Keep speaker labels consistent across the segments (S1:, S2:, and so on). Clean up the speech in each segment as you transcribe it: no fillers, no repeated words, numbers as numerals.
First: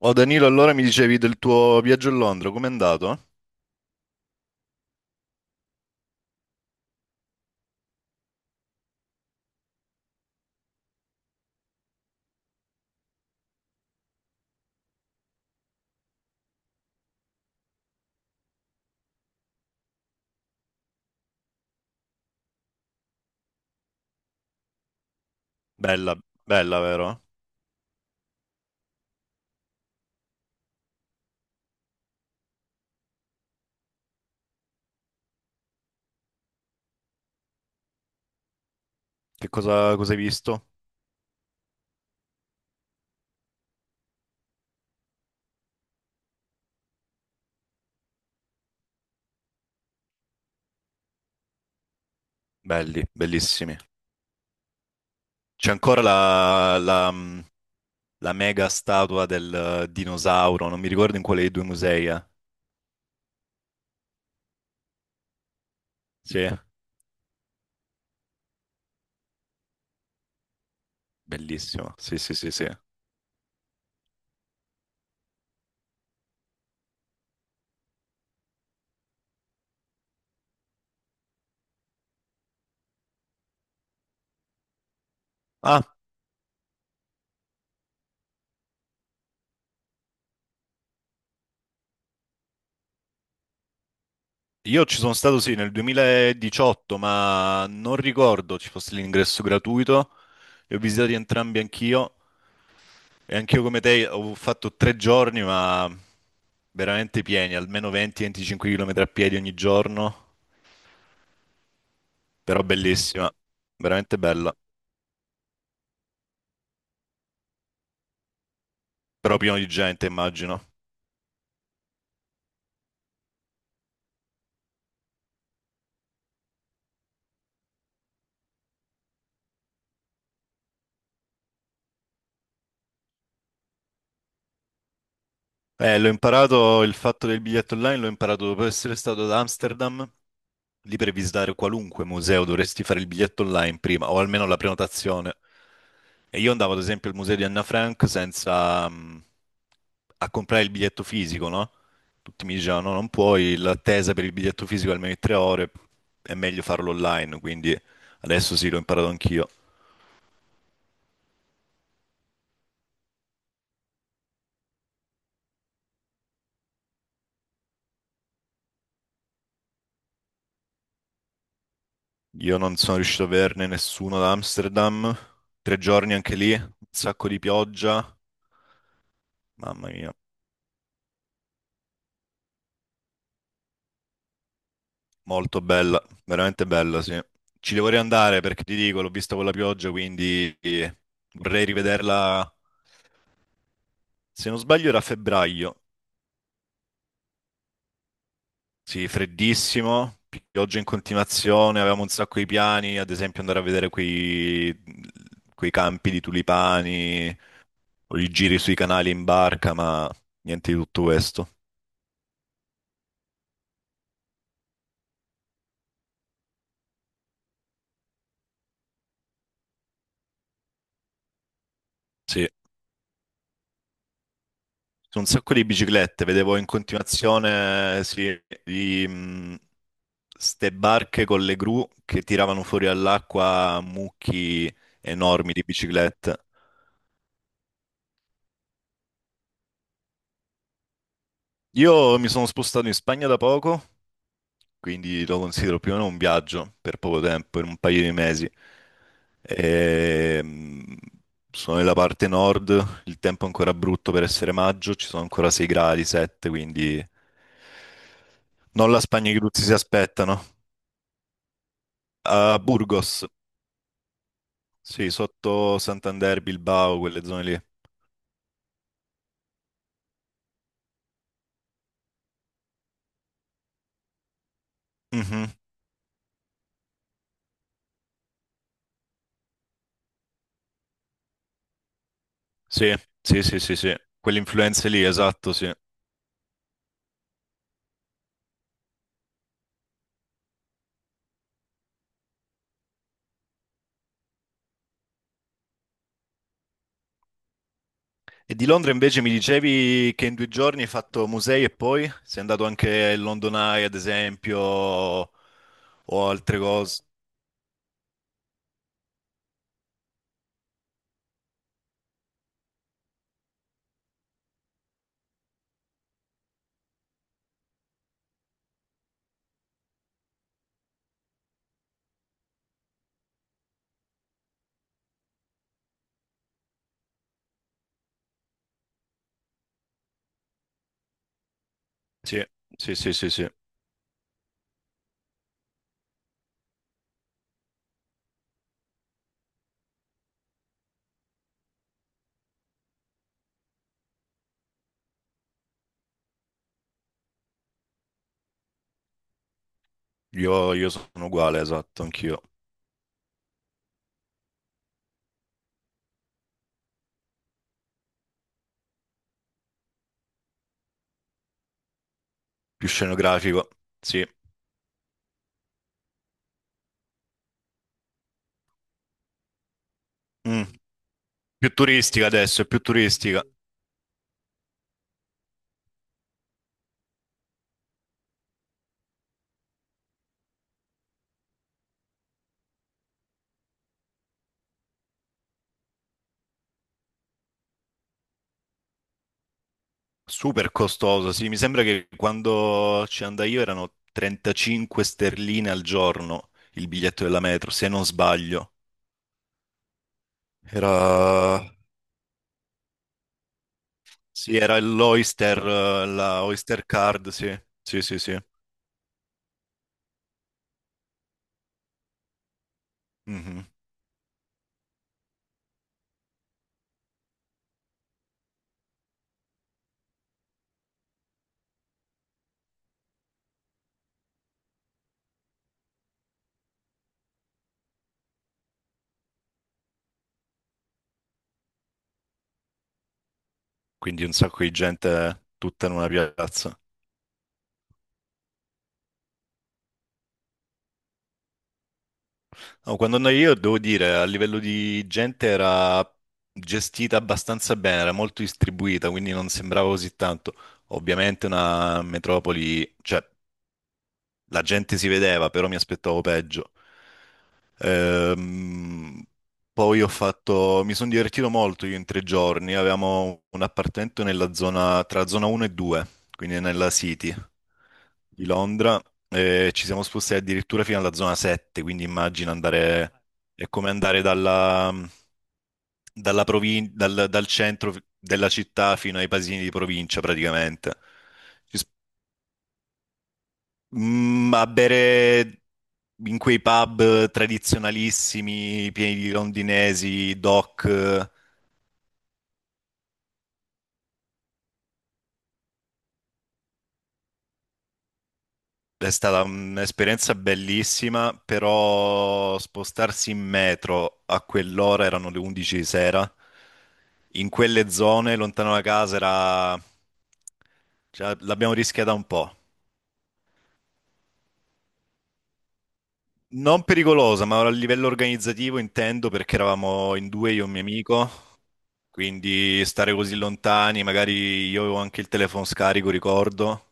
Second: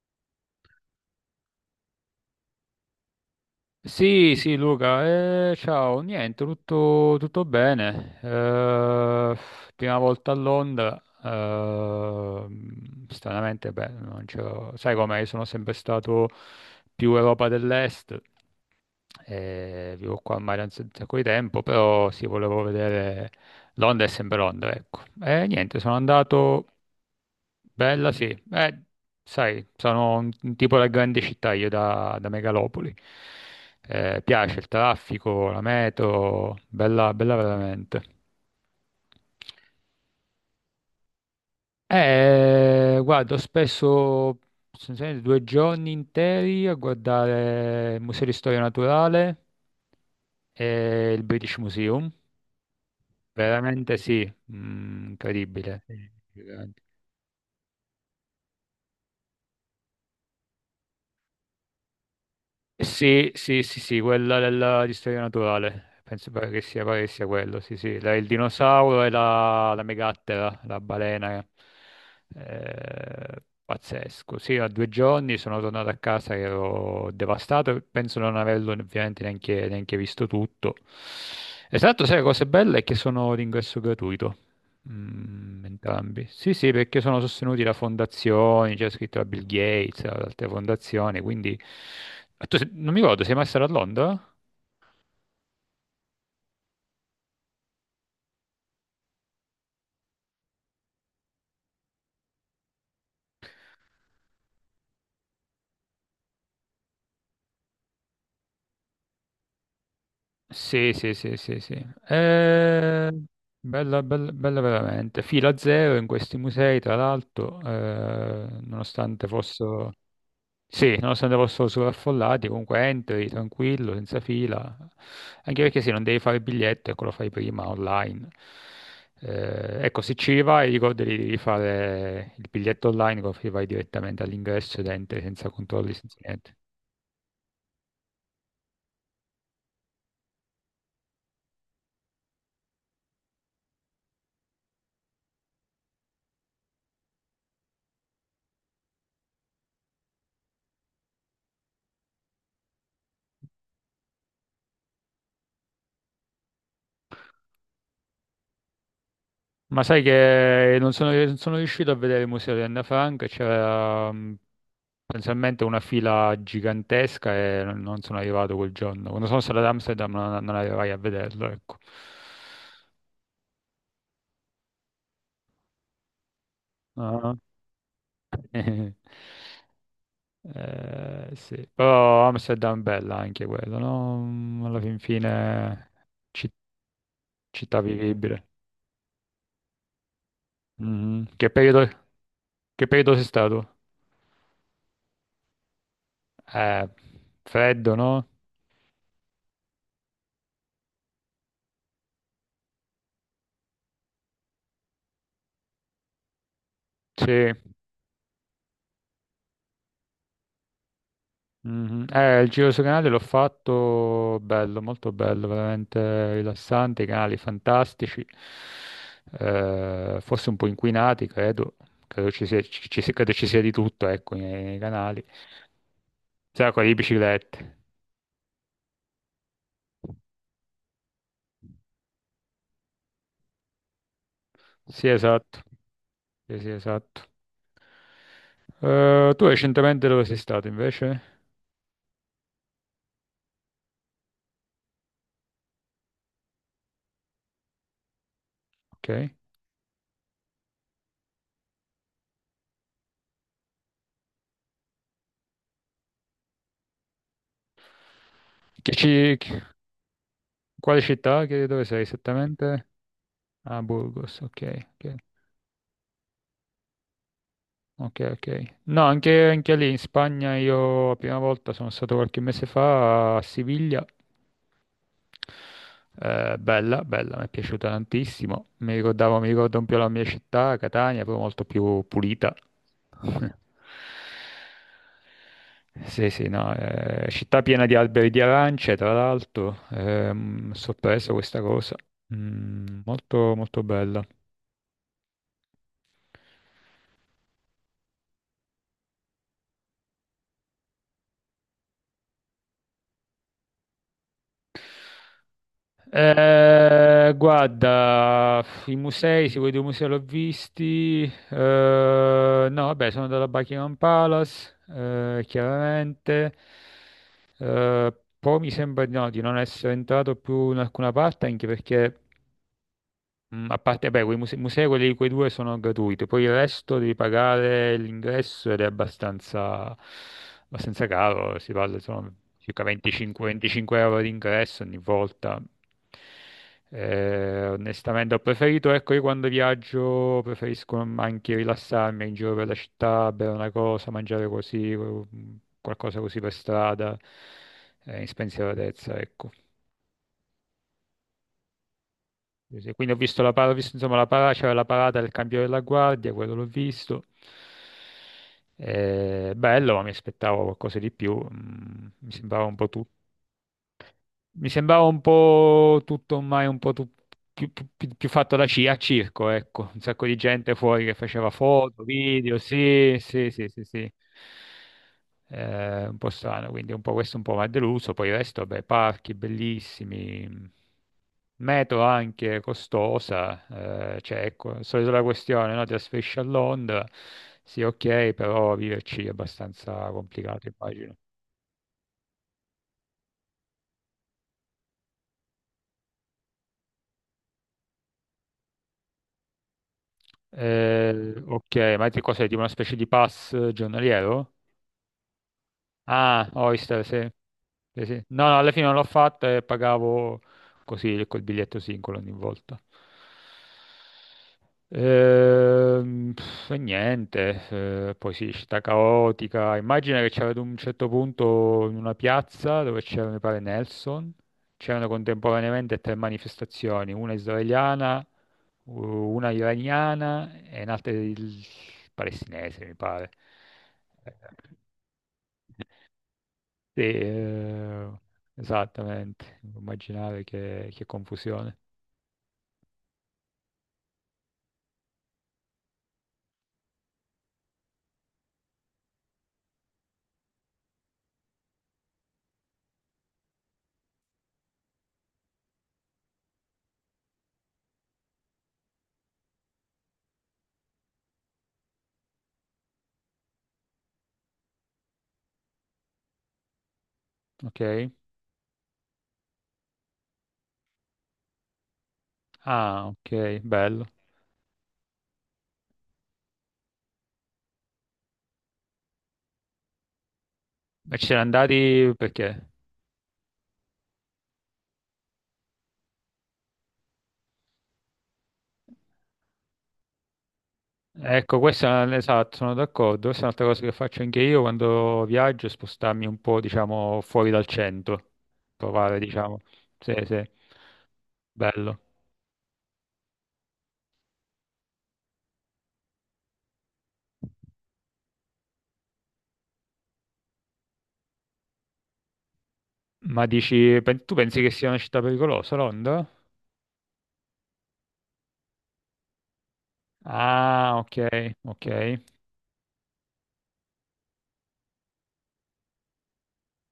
S1: Oh Danilo, allora mi dicevi del tuo viaggio a Londra, com'è andato?
S2: Sì, sì, Luca, ciao, niente, tutto bene. Prima volta a Londra, stranamente, beh, non c'ho- sai com'è, io sono sempre stato più Europa dell'Est. Vivo qua a Mare da un sacco di tempo, però sì, volevo vedere Londra è sempre Londra, ecco. E niente, sono
S1: Bella,
S2: andato.
S1: bella, vero?
S2: Bella sì. eh, Sai, sono un tipo da grande città, io da megalopoli. Piace il traffico, la metro, bella, bella veramente.
S1: Che cosa hai visto?
S2: Guardo spesso, sostanzialmente 2 giorni interi a guardare il Museo di Storia Naturale e il British Museum.
S1: Belli, bellissimi.
S2: Veramente sì,
S1: C'è
S2: incredibile.
S1: ancora la mega statua del dinosauro, non mi ricordo in quale dei due musei è.
S2: Sì, sì, sì, sì, quella di storia naturale. Penso
S1: Sì,
S2: pare che sia quello, sì, sì. Il dinosauro e la megattera, la balena.
S1: bellissimo. Sì, sì, sì, sì.
S2: Pazzesco. Sì, a 2 giorni sono tornato a casa che ero devastato. Penso non averlo ovviamente neanche visto tutto. Esatto, sai, la cosa bella è che sono d'ingresso gratuito.
S1: Ah,
S2: Entrambi. Sì, sì, perché sono sostenuti da fondazioni, c'è scritto da Bill Gates, da altre fondazioni, quindi... Ah, tu se- non mi ricordo, sei mai stato a Londra?
S1: io ci sono stato, sì, nel 2018, ma non ricordo ci fosse l'ingresso gratuito. Li ho visitati entrambi anch'io. E anch'io come te ho fatto 3 giorni, ma veramente pieni, almeno 20-25 km a piedi ogni giorno,
S2: Sì, sì, sì, sì, sì.
S1: però
S2: Eh,
S1: bellissima,
S2: Bella,
S1: veramente
S2: bella,
S1: bella,
S2: bella veramente. Fila zero in questi musei, tra l'altro, nonostante
S1: però pieno di
S2: fossero...
S1: gente, immagino.
S2: Sì, nonostante fossero sovraffollati, comunque entri tranquillo, senza fila. Anche perché sì, non devi fare il biglietto, ecco, lo fai prima online. Ecco, se ci vai, ricordati di fare il biglietto online, così vai direttamente all'ingresso ed entri senza controlli,
S1: L'ho
S2: senza niente.
S1: imparato, il fatto del biglietto online l'ho imparato dopo essere stato ad Amsterdam. Lì per visitare qualunque museo dovresti fare il biglietto online prima, o almeno la prenotazione. E io andavo ad esempio al museo di Anna Frank senza a comprare il biglietto fisico, no? Tutti mi dicevano no, non puoi, l'attesa per il biglietto fisico è almeno di 3 ore, è meglio farlo online, quindi adesso sì, l'ho imparato anch'io.
S2: Ma sai che non sono riuscito a vedere il museo di Anna Frank, c'era potenzialmente una fila gigantesca e non sono arrivato quel giorno. Quando sono stato ad Amsterdam non arrivai a vederlo, ecco.
S1: Io non sono riuscito a averne nessuno ad Amsterdam, 3 giorni anche lì, un sacco di pioggia, mamma mia.
S2: Sì, però Amsterdam bella anche quello, no? Alla fin
S1: Molto
S2: fine
S1: bella,
S2: ci-
S1: veramente bella, sì. Ci
S2: città
S1: devo riandare
S2: vivibile.
S1: perché ti dico, l'ho vista con la pioggia, quindi
S2: Mhm.
S1: vorrei rivederla.
S2: Che periodo sei stato?
S1: Se non sbaglio era a febbraio.
S2: Eh, Freddo, no?
S1: Sì, freddissimo, pioggia in continuazione, avevamo un sacco di piani, ad esempio andare a vedere quei campi di tulipani
S2: Sì.
S1: o i giri sui canali in barca, ma niente di tutto questo.
S2: Mhm. Il giro sui canali l'ho fatto bello, molto bello, veramente rilassante, i canali fantastici, forse un po' inquinati, credo. credo ci
S1: Sì.
S2: sia, ci- ci sia- credo ci sia di tutto, ecco, nei
S1: Su
S2: canali.
S1: un sacco di biciclette, vedevo in
S2: Sai, quelli di biciclette.
S1: continuazione, sì, di, ste barche con le gru che tiravano fuori all'acqua mucchi
S2: Sì,
S1: enormi
S2: esatto.
S1: di biciclette.
S2: Sì, sì, esatto. Tu recentemente dove sei stato invece?
S1: Io mi sono spostato in Spagna da poco, quindi lo considero più o meno un viaggio per poco tempo, in un paio di mesi.
S2: Ok.
S1: E, mh, Sono nella parte nord, il tempo è ancora brutto per essere maggio, ci sono ancora 6 gradi, 7, quindi non
S2: Che
S1: la Spagna
S2: ci...
S1: che tutti si aspettano.
S2: Quale città? Dove sei
S1: A
S2: esattamente?
S1: Burgos,
S2: Ah, Burgos, ok.
S1: sì,
S2: Ok.
S1: sotto Santander, Bilbao, quelle zone lì.
S2: Ok, ok. No, anche lì in Spagna io la prima volta sono stato qualche mese fa a Siviglia.
S1: Mhm.
S2: Bella, bella, mi è piaciuta tantissimo. Mi ricordo un po' la mia città, Catania, però molto più pulita.
S1: Sì, sì, sì, sì, sì, quelle influenze lì, esatto, sì.
S2: Sì, sì, no, città piena di alberi di arance, tra l'altro, sorpresa questa cosa. Molto, molto bella.
S1: E di Londra invece mi dicevi che in due giorni hai fatto musei e poi sei andato anche al London Eye, ad esempio, o altre cose.
S2: Guarda, i musei, se vuoi due musei l'ho visti. No, vabbè, sono andato a Buckingham Palace, chiaramente. Poi mi sembra di no, di non essere entrato più in alcuna parte, anche perché a parte, beh, quei musei, quei due sono gratuiti, poi il resto devi pagare l'ingresso ed è abbastanza caro, si parla sono
S1: Sì,
S2: circa
S1: sì, sì, sì, sì.
S2: 25-25 euro di ingresso ogni volta. Onestamente ho preferito, ecco, io quando viaggio preferisco anche rilassarmi in giro per la città, bere una cosa, mangiare così, qualcosa così per strada, in spensieratezza, ecco.
S1: Io sono uguale, esatto, anch'io.
S2: Sì, sì, quindi ho visto la parata, insomma, c'era la parata del cambio della guardia, quello l'ho visto. Bello, ma mi aspettavo qualcosa di più. Mi sembrava un
S1: Più
S2: po' tutto.
S1: scenografico, sì.
S2: Mi sembrava un po' tutto ormai più fatto a circo, ecco, un sacco di
S1: Mm.
S2: gente fuori che faceva
S1: Più
S2: foto,
S1: turistica
S2: video,
S1: adesso, è più
S2: sì,
S1: turistica.
S2: sì, sì, sì, sì. Un po' strano, quindi un po' questo un po' mi ha deluso, poi il resto, beh, parchi bellissimi, metro anche costosa, cioè ecco, solito la questione, no? Trasferisci a Londra, sì ok, però viverci è abbastanza complicato,
S1: Super
S2: immagino.
S1: costoso, sì, mi sembra che quando ci andai io erano 35 sterline al giorno il biglietto della metro, se non sbaglio. Era,
S2: Ok, ma ti cos'è? Tipo una specie di pass giornaliero?
S1: sì, era l'Oyster, la
S2: Ah,
S1: Oyster
S2: Oyster,
S1: Card,
S2: sì.
S1: sì, sì,
S2: Sì,
S1: sì,
S2: sì.
S1: sì.
S2: No, no, alla fine non l'ho fatto e pagavo così col biglietto singolo ogni volta.
S1: Mhm.
S2: E niente, poi sì, città caotica. Immagina che c'era ad un certo punto in una piazza dove c'era, mi pare, Nelson. C'erano contemporaneamente tre manifestazioni, una israeliana, una iraniana e un'altra palestinese, mi pare.
S1: Quindi un sacco di gente tutta in una piazza.
S2: Sì, esattamente, immaginare che confusione.
S1: No, quando andai io, devo dire, a livello di gente era gestita abbastanza bene, era molto distribuita, quindi non sembrava così tanto. Ovviamente una metropoli, cioè la gente si vedeva, però mi aspettavo peggio. Ehm, Poi ho fatto, mi sono divertito molto io in 3 giorni, avevamo un appartamento nella zona, tra zona 1 e 2, quindi nella City
S2: Ok,
S1: di Londra, e ci siamo spostati addirittura fino alla zona 7, quindi immagina
S2: ah,
S1: andare,
S2: ok,
S1: è come
S2: bello.
S1: andare dal centro della città fino ai paesini di provincia praticamente.
S2: Ma ci siete
S1: Ci
S2: andati perché?
S1: A bere in quei pub tradizionalissimi, pieni di londinesi, doc,
S2: Ecco, esatto, sono d'accordo. Questa è un'altra cosa che faccio anche io quando viaggio, è spostarmi un po', diciamo, fuori dal centro,
S1: è
S2: provare,
S1: stata
S2: diciamo. Sì,
S1: un'esperienza
S2: sì,
S1: bellissima,
S2: bello.
S1: però spostarsi in metro a quell'ora, erano le 11 di sera, in quelle zone, lontano da casa, era... cioè, l'abbiamo rischiata un po'.
S2: Tu pensi che sia una città pericolosa, Londra?
S1: Non pericolosa, ma a livello organizzativo intendo perché eravamo in due, io e un mio
S2: Ah, ok,
S1: amico.
S2: ok.
S1: Quindi stare così lontani, magari io avevo anche il telefono scarico, ricordo,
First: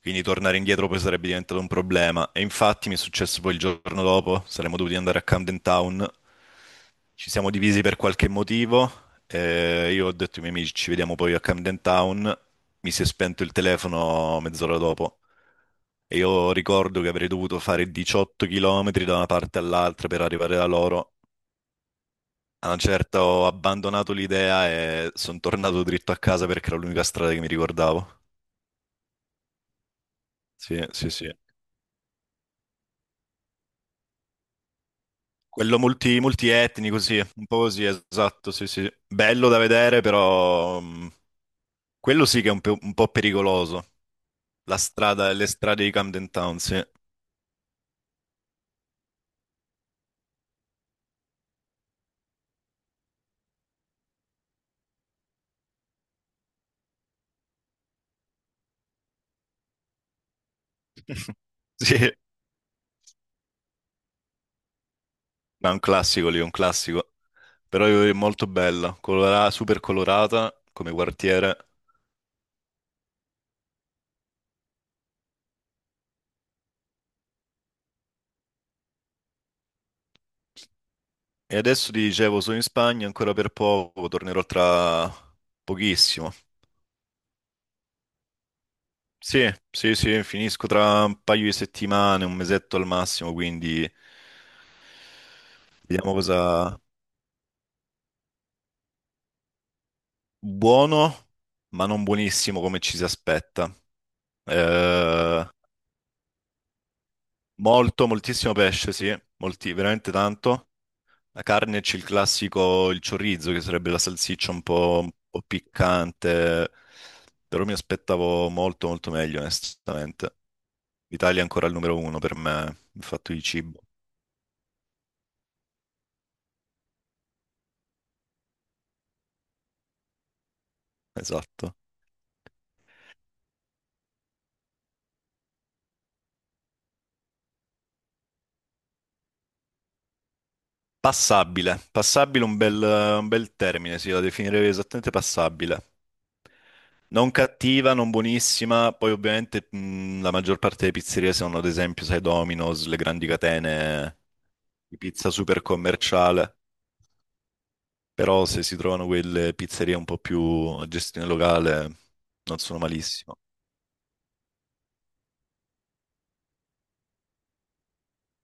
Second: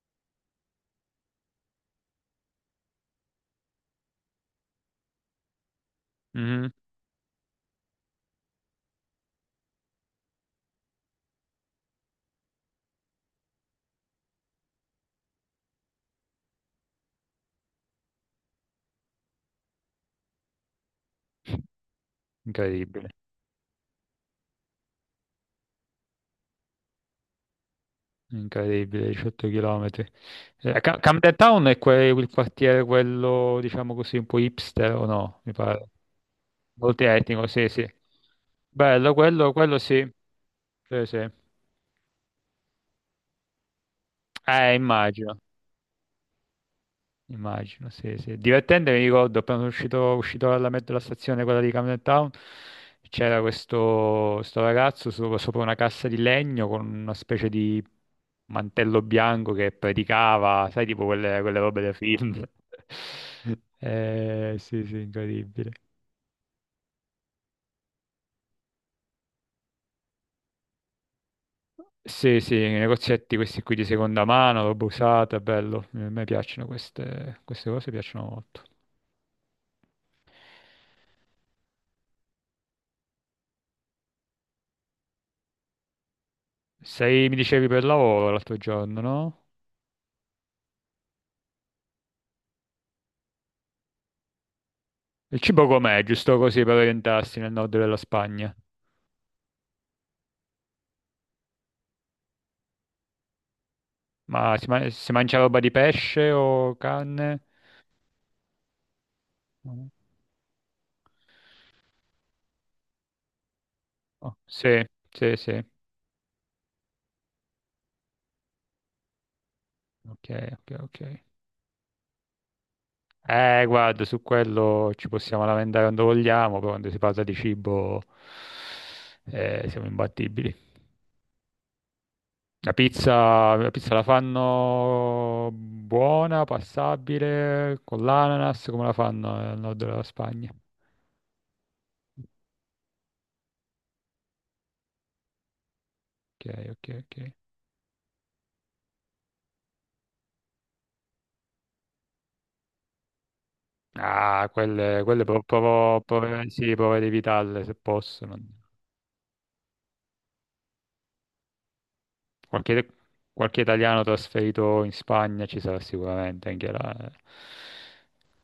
S1: quindi tornare indietro poi sarebbe diventato un problema. E infatti mi è successo poi il giorno dopo, saremmo dovuti andare a Camden Town,
S2: Mhm.
S1: ci siamo divisi per qualche motivo, e io ho detto ai miei amici ci vediamo poi a Camden Town, mi si è spento il telefono mezz'ora dopo e io ricordo che avrei dovuto fare 18 km da una parte all'altra per arrivare da loro a un
S2: Incredibile.
S1: certo ho abbandonato l'idea e sono tornato dritto a casa perché era l'unica strada che mi ricordavo.
S2: Incredibile, 18 km.
S1: Sì, sì, sì.
S2: Camden Town è il quartiere, quello, diciamo così, un po' hipster o no? Mi
S1: Quello
S2: pare.
S1: multietnico,
S2: Molto
S1: sì, un
S2: etnico,
S1: po'
S2: sì,
S1: così,
S2: sì.
S1: esatto, sì, sì.
S2: Bello,
S1: Bello
S2: quello,
S1: da
S2: quello
S1: vedere,
S2: sì.
S1: però
S2: Sì, sì.
S1: quello sì che è un po' pericoloso. La strada,
S2: Immagino.
S1: le strade di Camden Town, sì.
S2: Immagino, sì, sì. Divertente, mi ricordo, appena sono uscito dalla metro della stazione, quella di Camden Town, c'era questo, sto ragazzo sopra una cassa di legno con una specie di mantello bianco che predicava, sai, tipo quelle robe da
S1: Sì,
S2: film. Sì, sì, incredibile.
S1: ma è un classico lì, un classico. Però è molto bella, super colorata come quartiere.
S2: Sì, sì, i negozietti questi qui di seconda mano, roba usata, bello. A me piacciono queste cose, piacciono molto.
S1: E adesso ti dicevo, sono in Spagna ancora per poco, tornerò tra pochissimo.
S2: Sei, mi dicevi, per lavoro l'altro giorno, no?
S1: Sì, sì, sì, finisco tra un paio di settimane, un mesetto al massimo, quindi
S2: Il cibo com'è?
S1: vediamo
S2: Giusto così per
S1: cosa.
S2: orientarsi nel nord della Spagna.
S1: Buono, ma non buonissimo come ci si aspetta.
S2: Si mangia
S1: Eh,
S2: roba di pesce o carne?
S1: Molto, moltissimo pesce, sì, molti,
S2: Mm.
S1: veramente tanto. La carne c'è il classico, il chorizo, che sarebbe la
S2: Oh,
S1: salsiccia
S2: sì,
S1: un
S2: sì,
S1: po'
S2: sì.
S1: piccante, però mi aspettavo molto, molto meglio,
S2: Ok,
S1: onestamente.
S2: ok, ok.
S1: L'Italia è ancora il numero uno per me, il fatto di cibo.
S2: Guarda, su quello ci possiamo lamentare quando vogliamo, però quando si parla di cibo siamo imbattibili.
S1: Esatto.
S2: La pizza la fanno buona, passabile, con l'ananas, come la fanno nel nord della Spagna?
S1: Passabile. Passabile, un bel termine, sì, la definirei esattamente passabile.
S2: Ok, ok,
S1: Non
S2: ok.
S1: cattiva, non buonissima. Poi ovviamente la maggior parte delle pizzerie sono ad esempio, sai, Domino's, le grandi catene
S2: Ah,
S1: di
S2: quelle
S1: pizza super commerciale.
S2: sì, provo ad evitarle se posso.
S1: Però se si trovano quelle pizzerie un po' più a gestione locale, non sono
S2: Qualche,
S1: malissimo.
S2: Qualche italiano trasferito in Spagna ci sarà sicuramente anche là,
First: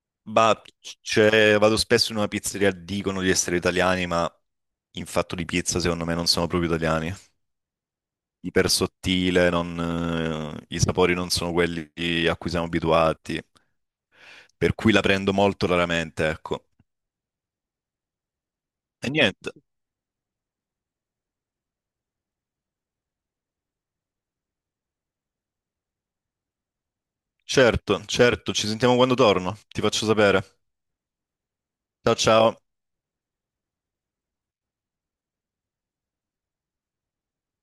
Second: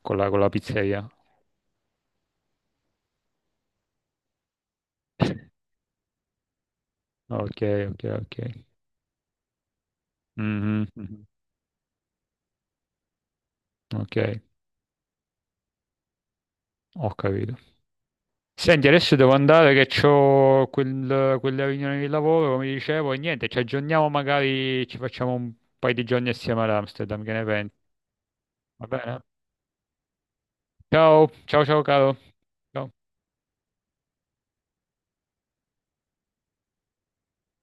S2: con con la
S1: Bah,
S2: pizzeria.
S1: cioè, vado spesso in una pizzeria, dicono di essere italiani, ma in fatto di pizza secondo me non sono proprio italiani.
S2: Ok, ok, ok.
S1: Iper sottile, non, i
S2: Mhm,
S1: sapori
S2: mhm.
S1: non sono quelli a cui siamo abituati,
S2: Ok,
S1: per cui la prendo molto raramente, ecco.
S2: ho capito. Senti,
S1: E
S2: adesso devo
S1: niente,
S2: andare che ho quella riunione di lavoro, come dicevo, e niente, ci aggiorniamo magari, ci facciamo un paio di giorni assieme ad Amsterdam, che ne pensi?
S1: certo, certo, ci
S2: Va
S1: sentiamo quando
S2: bene?
S1: torno, ti faccio sapere.
S2: Ciao, ciao, ciao caro.
S1: Ciao ciao.
S2: Ciao.